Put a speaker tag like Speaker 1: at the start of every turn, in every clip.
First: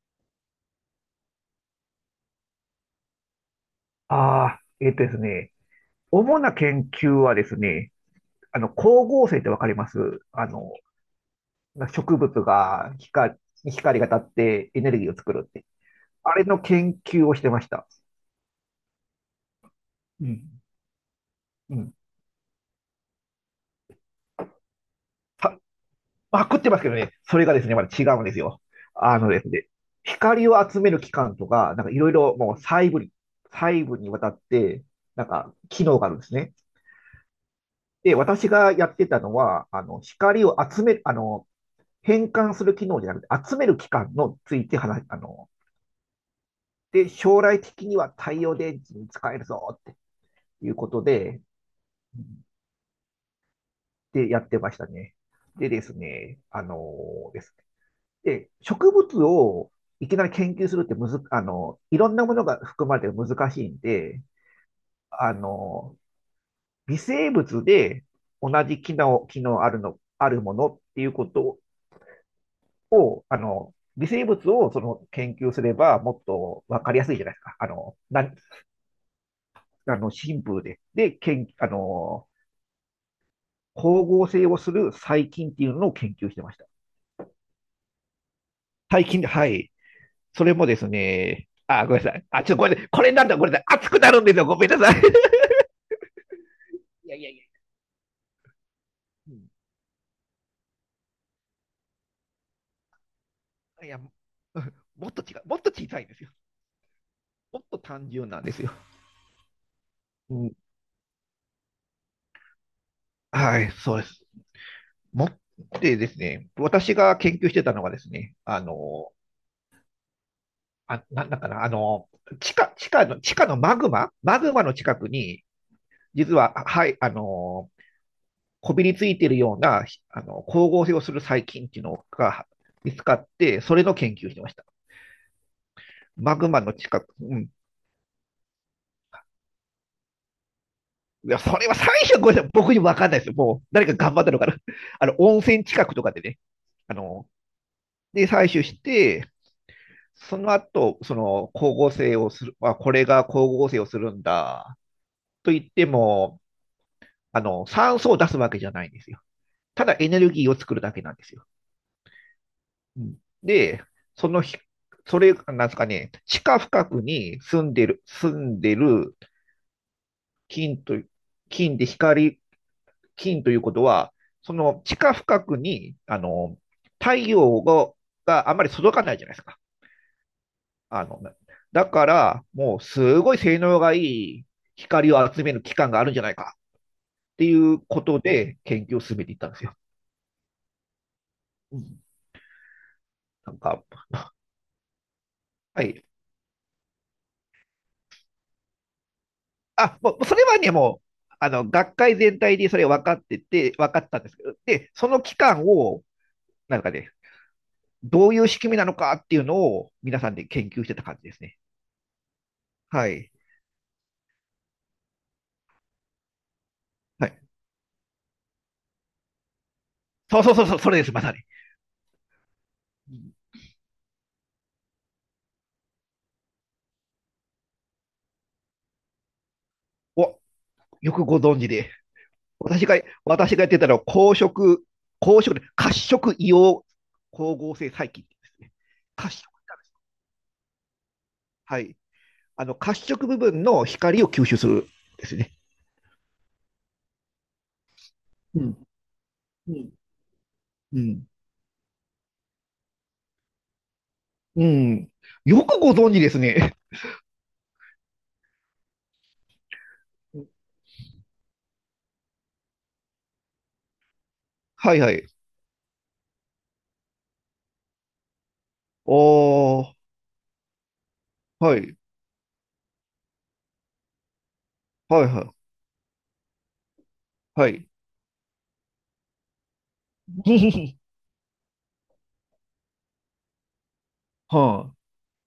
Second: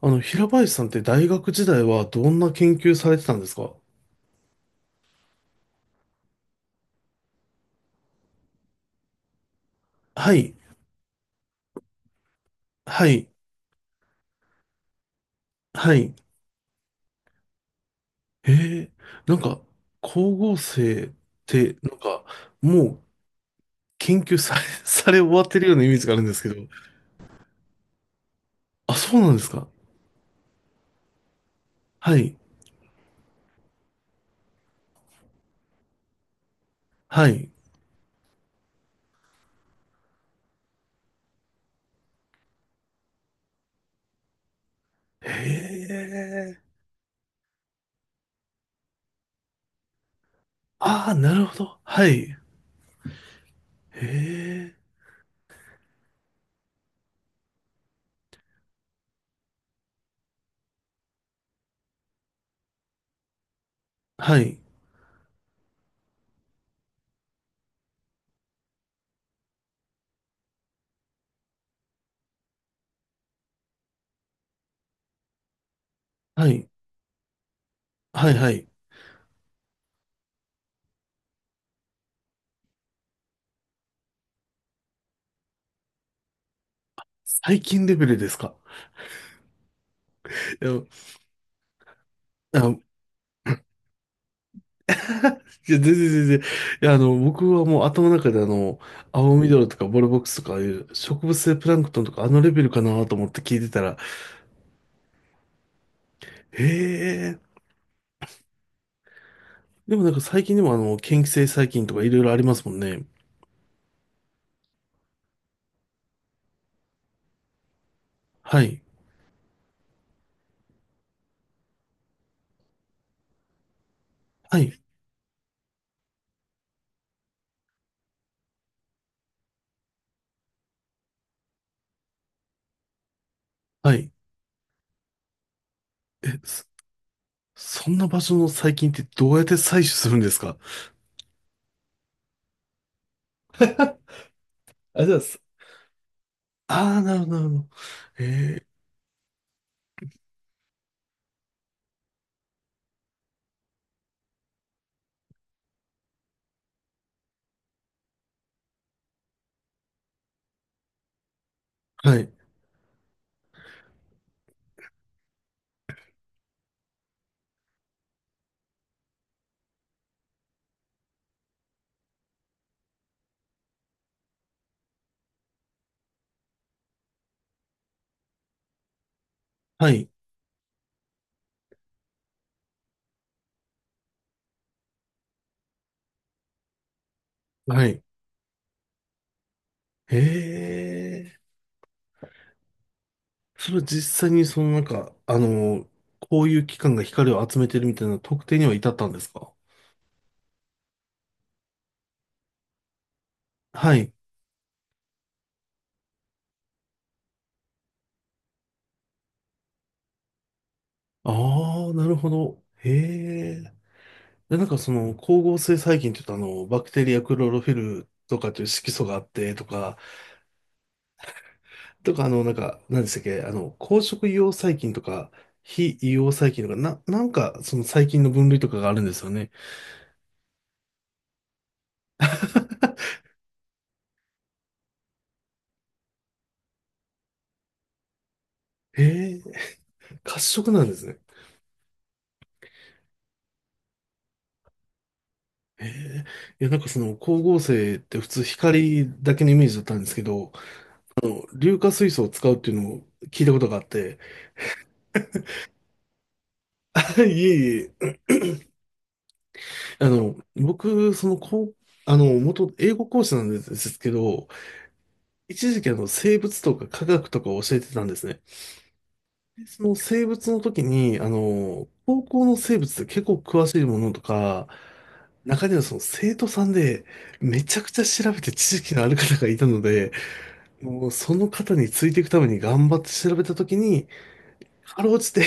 Speaker 1: 平林さんって大学時代はどんな研究されてたんですか？
Speaker 2: ああ、えっとですね、主な研究はですね、光合成ってわかります？
Speaker 1: は
Speaker 2: あ
Speaker 1: い、
Speaker 2: の、植物が
Speaker 1: はい、
Speaker 2: 光が当たってエネルギーを作るって。
Speaker 1: はい。
Speaker 2: あれの研究をしてました。
Speaker 1: へえ、なんか、
Speaker 2: う
Speaker 1: 光合
Speaker 2: ん。
Speaker 1: 成って、
Speaker 2: うん。
Speaker 1: もう研究され、され終わってるようなイメージがあるんで
Speaker 2: まあ、
Speaker 1: すけど。
Speaker 2: 食ってますけどね、それがですね、まだ違うんですよ。
Speaker 1: あ、そ
Speaker 2: あ
Speaker 1: う
Speaker 2: の
Speaker 1: なん
Speaker 2: で
Speaker 1: で
Speaker 2: す
Speaker 1: すか？
Speaker 2: ね、光を集める器官とか、なんかいろい
Speaker 1: はい、
Speaker 2: ろもう細部にわたって、なんか機能があるんですね。
Speaker 1: はい。
Speaker 2: で、私がやってたのは、光を集める、変換する機能じゃなくて、集める機関のついて話、
Speaker 1: へえ、
Speaker 2: で、将来的には太陽電池に使えるぞっていうこと
Speaker 1: ああ、な
Speaker 2: で、
Speaker 1: るほど。はい。へ
Speaker 2: で、やってま
Speaker 1: え、
Speaker 2: したね。でですね、ーですねで、植物をいきなり研究するってむず、あの、いろんなものが含まれて難しいんで、
Speaker 1: はい、
Speaker 2: あの、微生物で同じ機能あるの、あるものっていうことを、微生物をその研究すればもっ
Speaker 1: は
Speaker 2: と
Speaker 1: い、
Speaker 2: わかりやすいじゃないですか。あの、な
Speaker 1: はい、はい。
Speaker 2: あの、シンプルで。で、研、あの、光合成をする細菌っていうのを研究してました。
Speaker 1: 最近レベルですか？
Speaker 2: 細菌で、はい。それ
Speaker 1: い
Speaker 2: も
Speaker 1: や、
Speaker 2: ですね、あ、ごめんなさい。あ、ちょっとごめん
Speaker 1: あ
Speaker 2: なさい。これなんだ、ごめんなさい。熱くなるんですよ。ごめんなさい。
Speaker 1: いや、全然。いや、
Speaker 2: いやいやいや。
Speaker 1: 僕はもう頭の中で
Speaker 2: う
Speaker 1: 青
Speaker 2: ん、
Speaker 1: 緑とかボルボックスとかああいう植物性プランクトンとかあのレベルかなと思って聞いてた
Speaker 2: い
Speaker 1: ら、
Speaker 2: や、もっと違う。もっと小さいんですよ。
Speaker 1: へえ。
Speaker 2: もっと単純なんですよ。
Speaker 1: でもなんか
Speaker 2: う
Speaker 1: 最
Speaker 2: ん、
Speaker 1: 近でも嫌気性細菌とかいろいろありますもんね。
Speaker 2: はい、そうです。もってですね、私が研究してたのはですね、
Speaker 1: はい。
Speaker 2: あ、なんだかな、地下のマグママグ
Speaker 1: は
Speaker 2: マの
Speaker 1: い。
Speaker 2: 近くに、実は、はい、こびりついているような、光合成をする細菌っていうのが見つかって、それの
Speaker 1: はい。
Speaker 2: 研究してました。マ
Speaker 1: え、
Speaker 2: グマ
Speaker 1: そ、
Speaker 2: の近く、うん。い
Speaker 1: そんな場所の細菌ってどうやって採取するんですか？
Speaker 2: や、それは最初、ごめんなさい、僕にもわかんないですよ。もう、誰か頑張ったのかな。
Speaker 1: あ、じゃあ、
Speaker 2: 温
Speaker 1: す
Speaker 2: 泉近くとかでね、あ
Speaker 1: あー、なるほ
Speaker 2: の、
Speaker 1: ど、なるほど。へ
Speaker 2: で、採取し
Speaker 1: え
Speaker 2: て、その後、光合成をする、あ、これが光合成をするんだ、と言っても、酸素を出すわけじゃないんですよ。ただエネルギーを作るだけなんですよ。
Speaker 1: ー。はい。
Speaker 2: うん、で、そのひ、それ、なんですかね、地下深くに住んでる金と、金で光、金ということは、その地下深くに、太陽があんまり届かないじゃないですか。
Speaker 1: はい。
Speaker 2: あの、だから、もうすごい性能がいい光を集める機関があるんじゃないかっていう
Speaker 1: は
Speaker 2: こ
Speaker 1: い。
Speaker 2: とで研究を進めていったんですよ。
Speaker 1: へえ。
Speaker 2: うん、なん
Speaker 1: それ
Speaker 2: か、
Speaker 1: は実際にそのなんか、
Speaker 2: はい、
Speaker 1: こういう機関が光を集めてるみたいな特定には至ったんですか？
Speaker 2: あ、もう、それはね、もう、学会全体でそれ分かってて、分
Speaker 1: は
Speaker 2: かっ
Speaker 1: い。
Speaker 2: たんですけど、で、その期間を、なんかね、どういう仕組みなのかっていうのを、皆さんで研究してた感じですね。
Speaker 1: ああ、なるほど。へ
Speaker 2: はい。
Speaker 1: え。で、なんかその光合成細菌って言うとバクテリア
Speaker 2: は
Speaker 1: ク
Speaker 2: い。
Speaker 1: ロロフィルとかという色素があってとか、
Speaker 2: そうそうそうそう、それです、まさに。
Speaker 1: とかなんか、何でしたっけ、光色硫黄細菌とか、非硫黄細菌とか、なんかその細菌の分類とかがあるんですよね。
Speaker 2: お、よくご存知で。私が、私がやってたのは、公職で、褐色硫黄光合成細菌ですね。
Speaker 1: へ
Speaker 2: 褐
Speaker 1: え、
Speaker 2: 色。
Speaker 1: 褐色なんですね。
Speaker 2: はい。褐色部分の光を吸収するですね。
Speaker 1: へえ、いや、なんかその光合成って普通
Speaker 2: うん。
Speaker 1: 光だけのイメー
Speaker 2: う
Speaker 1: ジだっ
Speaker 2: ん。
Speaker 1: たんですけど、
Speaker 2: うん。
Speaker 1: 硫化水素を使うっていうのを聞いたことがあって、
Speaker 2: うん。よくご存知ですね。
Speaker 1: いえいえ、僕、元英語講師なんですけど、
Speaker 2: はいはい。
Speaker 1: 一時期生物とか科学とかを教えてたんですね。で
Speaker 2: お
Speaker 1: その
Speaker 2: ー、
Speaker 1: 生物の時に、
Speaker 2: はい、
Speaker 1: 高校の生物って結構詳しいものとか、
Speaker 2: はいは
Speaker 1: 中
Speaker 2: い、
Speaker 1: にはその生徒さんでめ
Speaker 2: は
Speaker 1: ちゃ
Speaker 2: い。
Speaker 1: くちゃ調べて知識のある方がいたので、もうその方についていくために頑張って調べたときに、
Speaker 2: はあ。
Speaker 1: かろうじて、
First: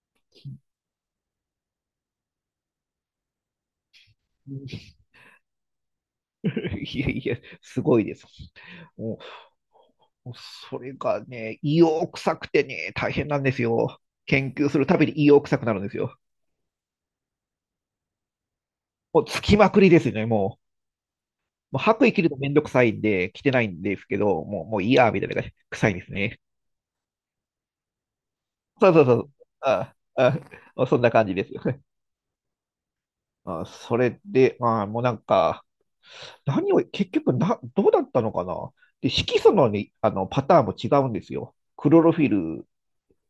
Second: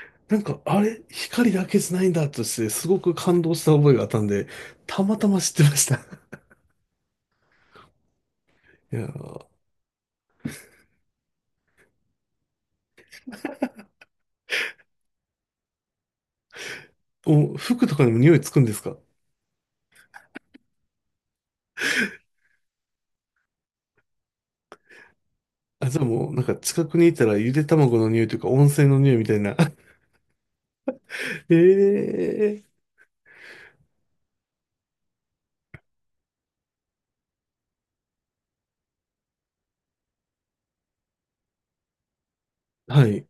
Speaker 1: なんか、あれ、光だけじゃないんだとして、すごく感動した覚えがあったんで、たまたま知ってました。
Speaker 2: いやいや、すごいです。
Speaker 1: いや
Speaker 2: も
Speaker 1: ー、
Speaker 2: う、もうそれがね、胃を臭くてね、大変なんですよ。研究するたびに胃を臭くなるんですよ。
Speaker 1: お、服とかにも匂いつくんですか？
Speaker 2: もう、つきまくりですね、もう。もう白衣着るのめんどくさいんで、着てないんですけど、もう、もういいや、みたいな感じ、
Speaker 1: あ、
Speaker 2: 臭い
Speaker 1: じゃあ
Speaker 2: です
Speaker 1: もう、
Speaker 2: ね。
Speaker 1: なんか近くにいたらゆで卵の匂いというか温泉
Speaker 2: そう
Speaker 1: の
Speaker 2: そう
Speaker 1: 匂
Speaker 2: そ
Speaker 1: いみ
Speaker 2: う。
Speaker 1: たいな。
Speaker 2: ああ、ああそんな感じで す。
Speaker 1: ええー。
Speaker 2: まあ、それで、まあ、もうなんか、何を、結局な、どうだったのかなで、色素のねパターンも違うんですよ。クロロフィル、
Speaker 1: はい、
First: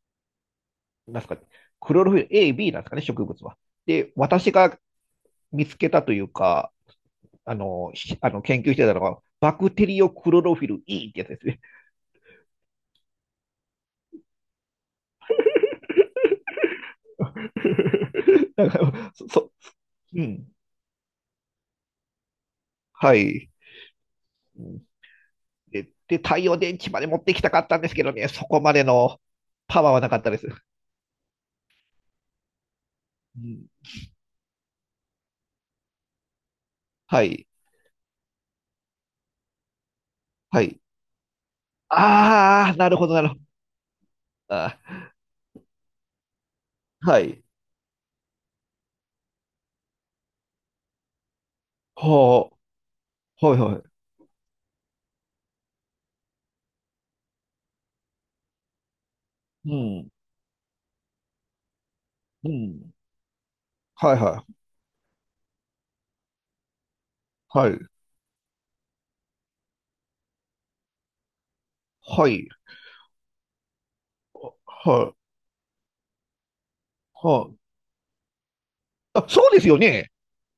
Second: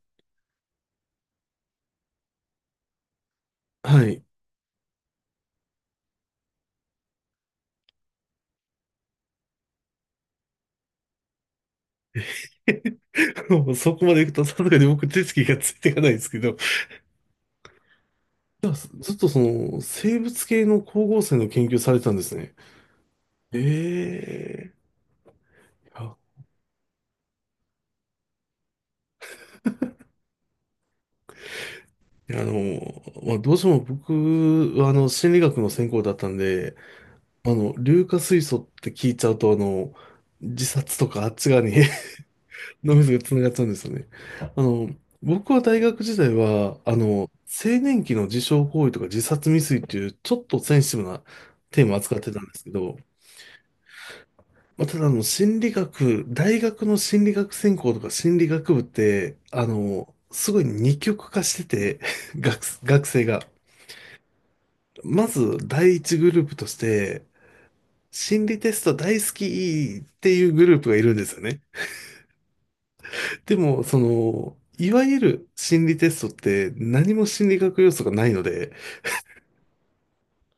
Speaker 2: なんすか、クロロフィル A、B なんですかね、植物は。
Speaker 1: は
Speaker 2: で、
Speaker 1: い。
Speaker 2: 私が見つけたというか、あの、しあの研究してたのが、バクテリオクロロフィル E ってやつですね。
Speaker 1: もうそこまで行くと、さすがに僕手つきがついていかないですけど、
Speaker 2: だから、
Speaker 1: ずっとその、生
Speaker 2: う
Speaker 1: 物
Speaker 2: ん、
Speaker 1: 系の光合成の研究されてたんですね。
Speaker 2: はい。う
Speaker 1: ええ、
Speaker 2: ん。で、太陽電池まで持ってきたかったんですけどね、そこまでのパワーはなかったです。
Speaker 1: いや、まあ、
Speaker 2: う
Speaker 1: どうして
Speaker 2: ん、
Speaker 1: も僕は、心理学の専攻だったんで、
Speaker 2: はい。
Speaker 1: 硫化水素って聞いちゃうと、
Speaker 2: は
Speaker 1: 自
Speaker 2: い。
Speaker 1: 殺とかあっち側に
Speaker 2: ああ、な
Speaker 1: 脳
Speaker 2: る
Speaker 1: み
Speaker 2: ほ
Speaker 1: そ
Speaker 2: ど、
Speaker 1: が
Speaker 2: なるほど。
Speaker 1: 繋がっちゃうんですよね。あの、
Speaker 2: あ
Speaker 1: 僕は大学時代は、
Speaker 2: ー、はい。
Speaker 1: 青年期の自傷行為とか自殺未遂っていう、ちょっとセンシティブなテーマを
Speaker 2: は
Speaker 1: 扱ってたんですけど、
Speaker 2: あ、はい、はい。
Speaker 1: まあ、ただ、心理学、大学の心理学専攻とか心理学部って、
Speaker 2: うん、
Speaker 1: すごい二極化してて、
Speaker 2: う
Speaker 1: 学、
Speaker 2: ん。
Speaker 1: 学生が。
Speaker 2: はい、はい、
Speaker 1: まず第一グループとして、
Speaker 2: はい、
Speaker 1: 心理テスト大好きっていうグループがいるんですよね。
Speaker 2: はい、
Speaker 1: でも、その、いわ
Speaker 2: は
Speaker 1: ゆ
Speaker 2: い、
Speaker 1: る心理テストって何も心
Speaker 2: はい。
Speaker 1: 理学要素がないので、
Speaker 2: あ、そうですよね。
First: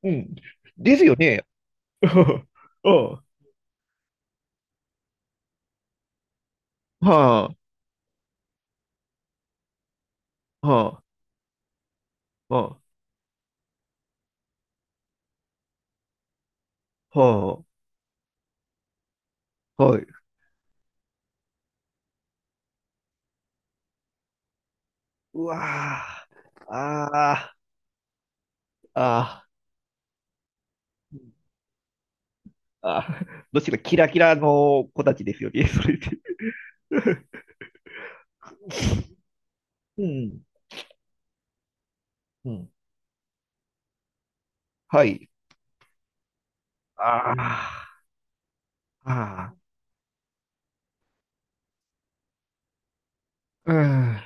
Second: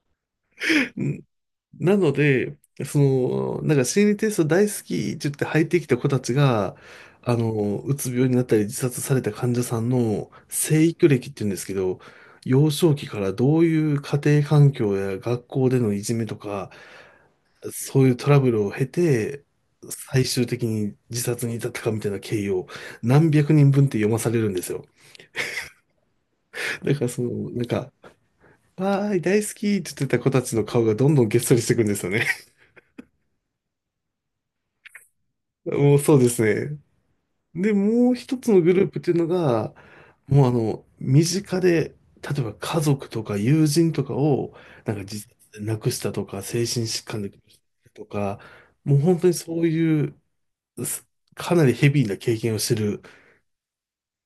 Speaker 2: うん。ですよ
Speaker 1: ん、
Speaker 2: ね。
Speaker 1: なので、
Speaker 2: う
Speaker 1: そ
Speaker 2: ん。
Speaker 1: の、なんか心理テスト大好きって言って入ってきた子たちが、
Speaker 2: はあ、
Speaker 1: うつ病になったり自殺された患者さんの生
Speaker 2: はあ、
Speaker 1: 育歴って言うんですけど、幼
Speaker 2: は
Speaker 1: 少期からどういう家庭環境や学校でのいじめとか、
Speaker 2: あ、は
Speaker 1: そういうトラブルを経て、
Speaker 2: あ、はい。
Speaker 1: 最終的に自殺に至ったかみたいな経緯を何百人分って読まされるんですよ。
Speaker 2: うわあ、
Speaker 1: だからそ
Speaker 2: あ
Speaker 1: の、
Speaker 2: あ、
Speaker 1: なんか、わーい、大
Speaker 2: ああ、
Speaker 1: 好きって言ってた子たちの顔がどんどんげっそりしていくんですよね。
Speaker 2: ああ、どちらキラキラの子たちですよ ね、そ
Speaker 1: も
Speaker 2: れ
Speaker 1: う
Speaker 2: で。
Speaker 1: そうですね。で、もう一つのグループっていうのが、
Speaker 2: うん、
Speaker 1: もうあの、身近で、例え
Speaker 2: う
Speaker 1: ば
Speaker 2: ん。
Speaker 1: 家族とか友人とかを、なんか
Speaker 2: は
Speaker 1: 自
Speaker 2: い。
Speaker 1: 殺で亡くしたとか、精神疾患で
Speaker 2: あ
Speaker 1: 亡くした
Speaker 2: あ、
Speaker 1: とか、もう本当に
Speaker 2: あ
Speaker 1: そ
Speaker 2: あ、
Speaker 1: ういう、すかなりヘビーな経験をしてる、
Speaker 2: うん。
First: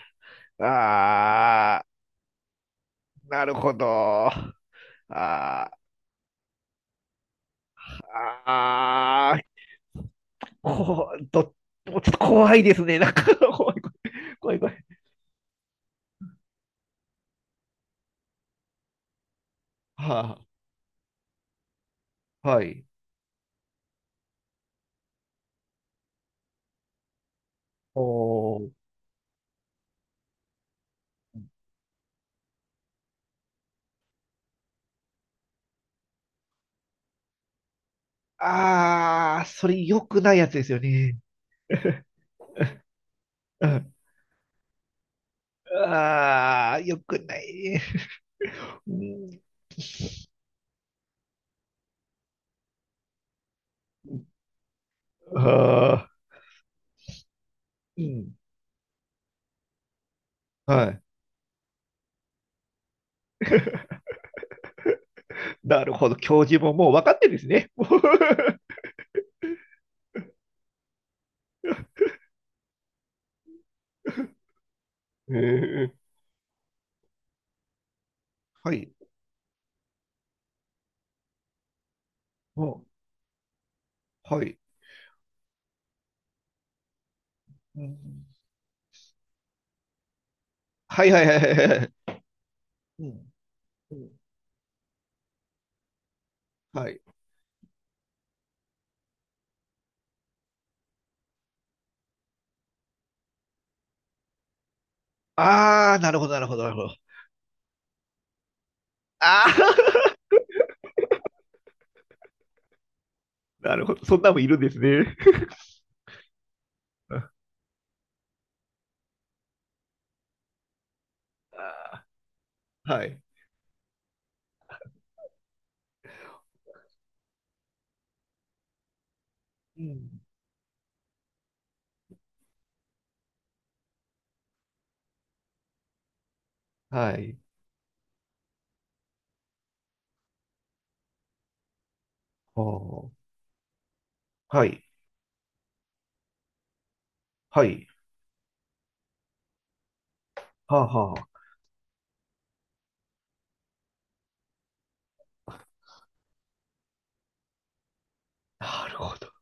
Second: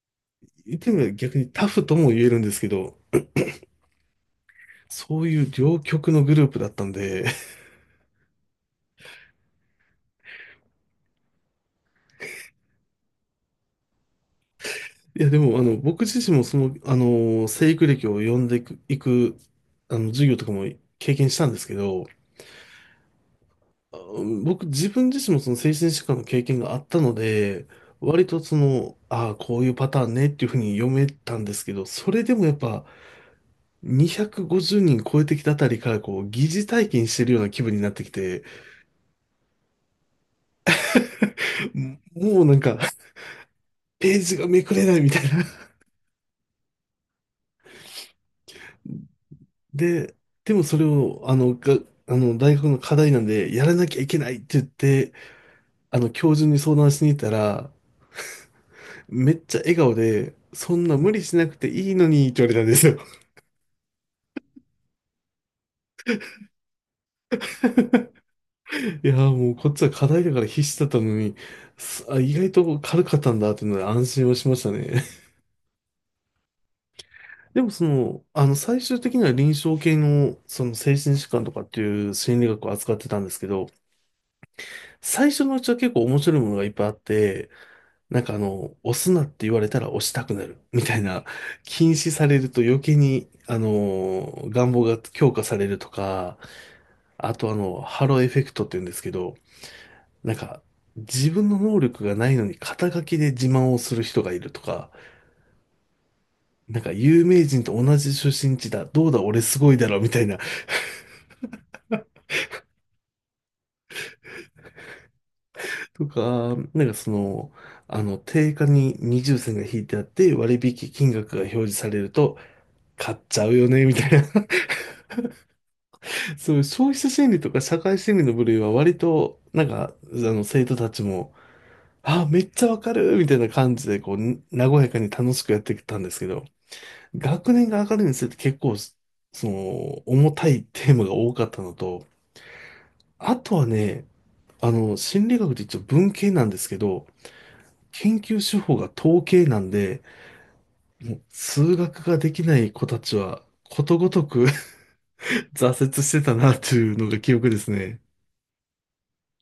Speaker 1: 言ってみれば逆にタ
Speaker 2: あ
Speaker 1: フ
Speaker 2: あ、
Speaker 1: とも言えるんですけど、
Speaker 2: なるほど。あ
Speaker 1: そういう
Speaker 2: あ、
Speaker 1: 両極のグループだったんで、
Speaker 2: ああ、こう、ど、もうちょっと怖いですね。なんか、怖い、怖い、怖い。怖い。
Speaker 1: いやでもあの僕自身もその、生育歴を読んでいく、授業
Speaker 2: は
Speaker 1: とかも経験したんですけど、
Speaker 2: あ、はい。
Speaker 1: あ僕自分自身もその精神疾患の経験があったので、割とそ
Speaker 2: おー。
Speaker 1: の、ああ、こういうパターンねっていうふうに読めたんですけど、それでもやっぱ250人超えてきたあたりからこう疑似体験してるような気分になってきて、
Speaker 2: ああ、それ良くないやつですよね。
Speaker 1: もうなんか
Speaker 2: うん。
Speaker 1: ページがめくれないみたいな。
Speaker 2: ああ、良くない。うん、
Speaker 1: で、でもそれを、あの、が、あの、大学の課題なんで、やらなきゃいけないって言って、
Speaker 2: ああ、
Speaker 1: 教授に相談しに行ったら、
Speaker 2: うん。
Speaker 1: めっちゃ笑顔で、そ
Speaker 2: は
Speaker 1: んな
Speaker 2: い。
Speaker 1: 無理しなくていいのにって言われたんですよ。
Speaker 2: なるほど。教授ももう分かってるんですね。もう。
Speaker 1: いやー、もうこっちは課題だから必死だったのに、あ、意外と軽かったんだっていうので安心をしましたね。
Speaker 2: へえ。
Speaker 1: でもその、
Speaker 2: は
Speaker 1: 最
Speaker 2: い。
Speaker 1: 終的には臨床系の、その精神疾患とかっていう心理学を
Speaker 2: も
Speaker 1: 扱ってたんですけど、
Speaker 2: う、はい。
Speaker 1: 最初のうちは結構面白いものがいっぱいあって、
Speaker 2: う
Speaker 1: なん
Speaker 2: ん。
Speaker 1: かあの、押すなって言われたら押したくなるみたい
Speaker 2: はい、は
Speaker 1: な、
Speaker 2: い、はい、はい、は
Speaker 1: 禁
Speaker 2: い。
Speaker 1: 止されると余計
Speaker 2: う
Speaker 1: に、
Speaker 2: ん。うん。
Speaker 1: 願望が強化されるとか、
Speaker 2: はい。
Speaker 1: あとハローエフェクトって言うんですけど、なんか、自分の能力がないのに肩書きで自慢をする人がいるとか、
Speaker 2: ああ、なるほど、なるほど、なる
Speaker 1: なん
Speaker 2: ほ
Speaker 1: か
Speaker 2: ど。
Speaker 1: 有名人と同じ出身地だ、どうだ俺
Speaker 2: ああ、
Speaker 1: すごいだろみ たいな、
Speaker 2: なるほど。そんなもんいるんですね。
Speaker 1: とか、なんかその、定価に二重線が引いてあって割引金額が表示されると、
Speaker 2: は
Speaker 1: 買っ
Speaker 2: い。
Speaker 1: ちゃうよね、みたいな、そういう消費者心理とか社会心理の部類は割と、なん
Speaker 2: う
Speaker 1: か、
Speaker 2: ん。
Speaker 1: 生徒たちも、あ、めっちゃわかるみたいな感じで、こう、に和やかに楽しくやってきたんですけど、
Speaker 2: はい。
Speaker 1: 学年が上がるにつれて結構、その、重たいテーマが多かったのと、
Speaker 2: は
Speaker 1: あとはね、
Speaker 2: あ。はい。
Speaker 1: 心理学って一応文系なんですけど、
Speaker 2: はい。
Speaker 1: 研究手法が統計なんで、
Speaker 2: はあ、
Speaker 1: もう
Speaker 2: は
Speaker 1: 数学ができない子たちは、ことごとく 挫折してたなというのが記憶ですね。
Speaker 2: あ。なるほど。